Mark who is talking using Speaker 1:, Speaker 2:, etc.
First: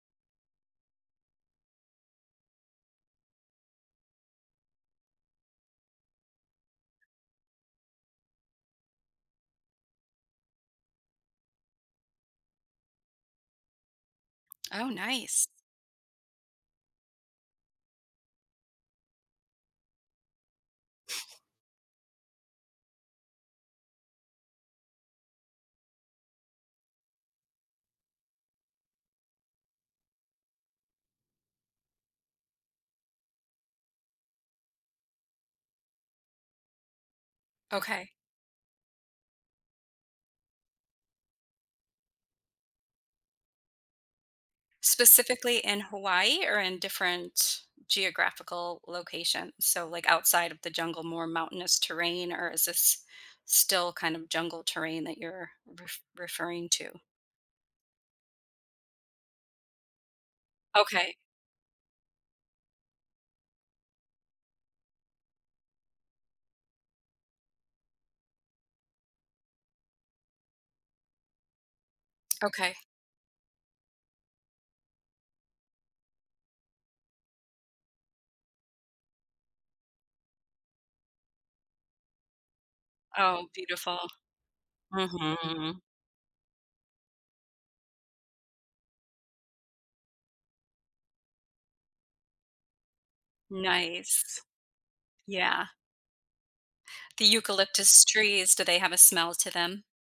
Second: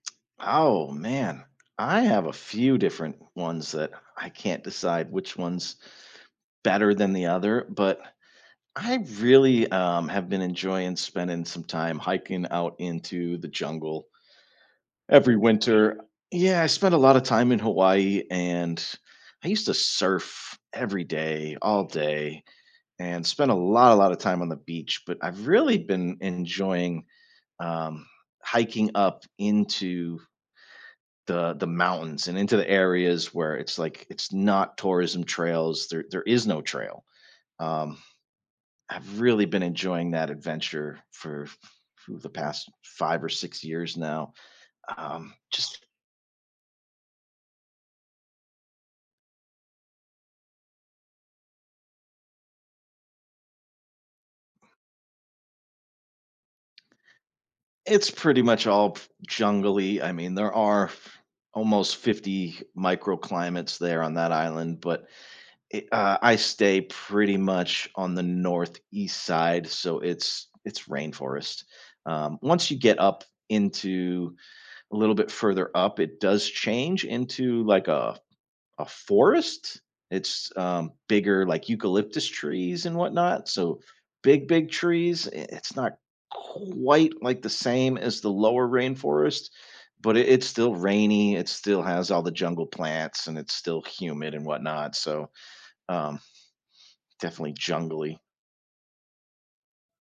Speaker 1: Oh man, I have a few different ones that I can't decide which one's better than the other, but I really, um, have been enjoying spending some time hiking out into the jungle.
Speaker 2: Oh,
Speaker 1: Every
Speaker 2: nice.
Speaker 1: winter yeah, I spent a lotta time in Hawaii and I used to surf every day, all day, and spend a lotta, lotta time on the beach, but I've really been enjoying, um, hiking up into the, the mountains and into the areas where it's like it's not tourism trails, there there is no trail. Um,
Speaker 2: Okay.
Speaker 1: I've really been enjoying that adventure for for the past 5 or 6 years now, um,
Speaker 2: Specifically in
Speaker 1: just
Speaker 2: Hawaii or in different geographical locations? So, like, outside of the jungle, more mountainous terrain, or is this still kind of jungle terrain that you're ref referring to?
Speaker 1: It's pretty much all p jungle-y, I mean there are f
Speaker 2: Okay.
Speaker 1: almost 50 microclimates there on that island, but it uh, I stay pretty much on the northeast side, so it's it's rainforest. Um, once
Speaker 2: Okay.
Speaker 1: you get up into a little bit further up, it does change into, like, a a forest it's, uh, bigger, like, eucalyptus trees and whatnot,
Speaker 2: Oh,
Speaker 1: so
Speaker 2: beautiful.
Speaker 1: big, big trees, i it's
Speaker 2: Mhm.
Speaker 1: not quite like the same as the lower rainforest, but i it's still rainy, it still has all the jungle plants and it's still humid
Speaker 2: Nice.
Speaker 1: and whatnot, so,
Speaker 2: Yeah.
Speaker 1: um,
Speaker 2: The
Speaker 1: definitely
Speaker 2: eucalyptus
Speaker 1: jungly.
Speaker 2: trees, do they have a smell to them?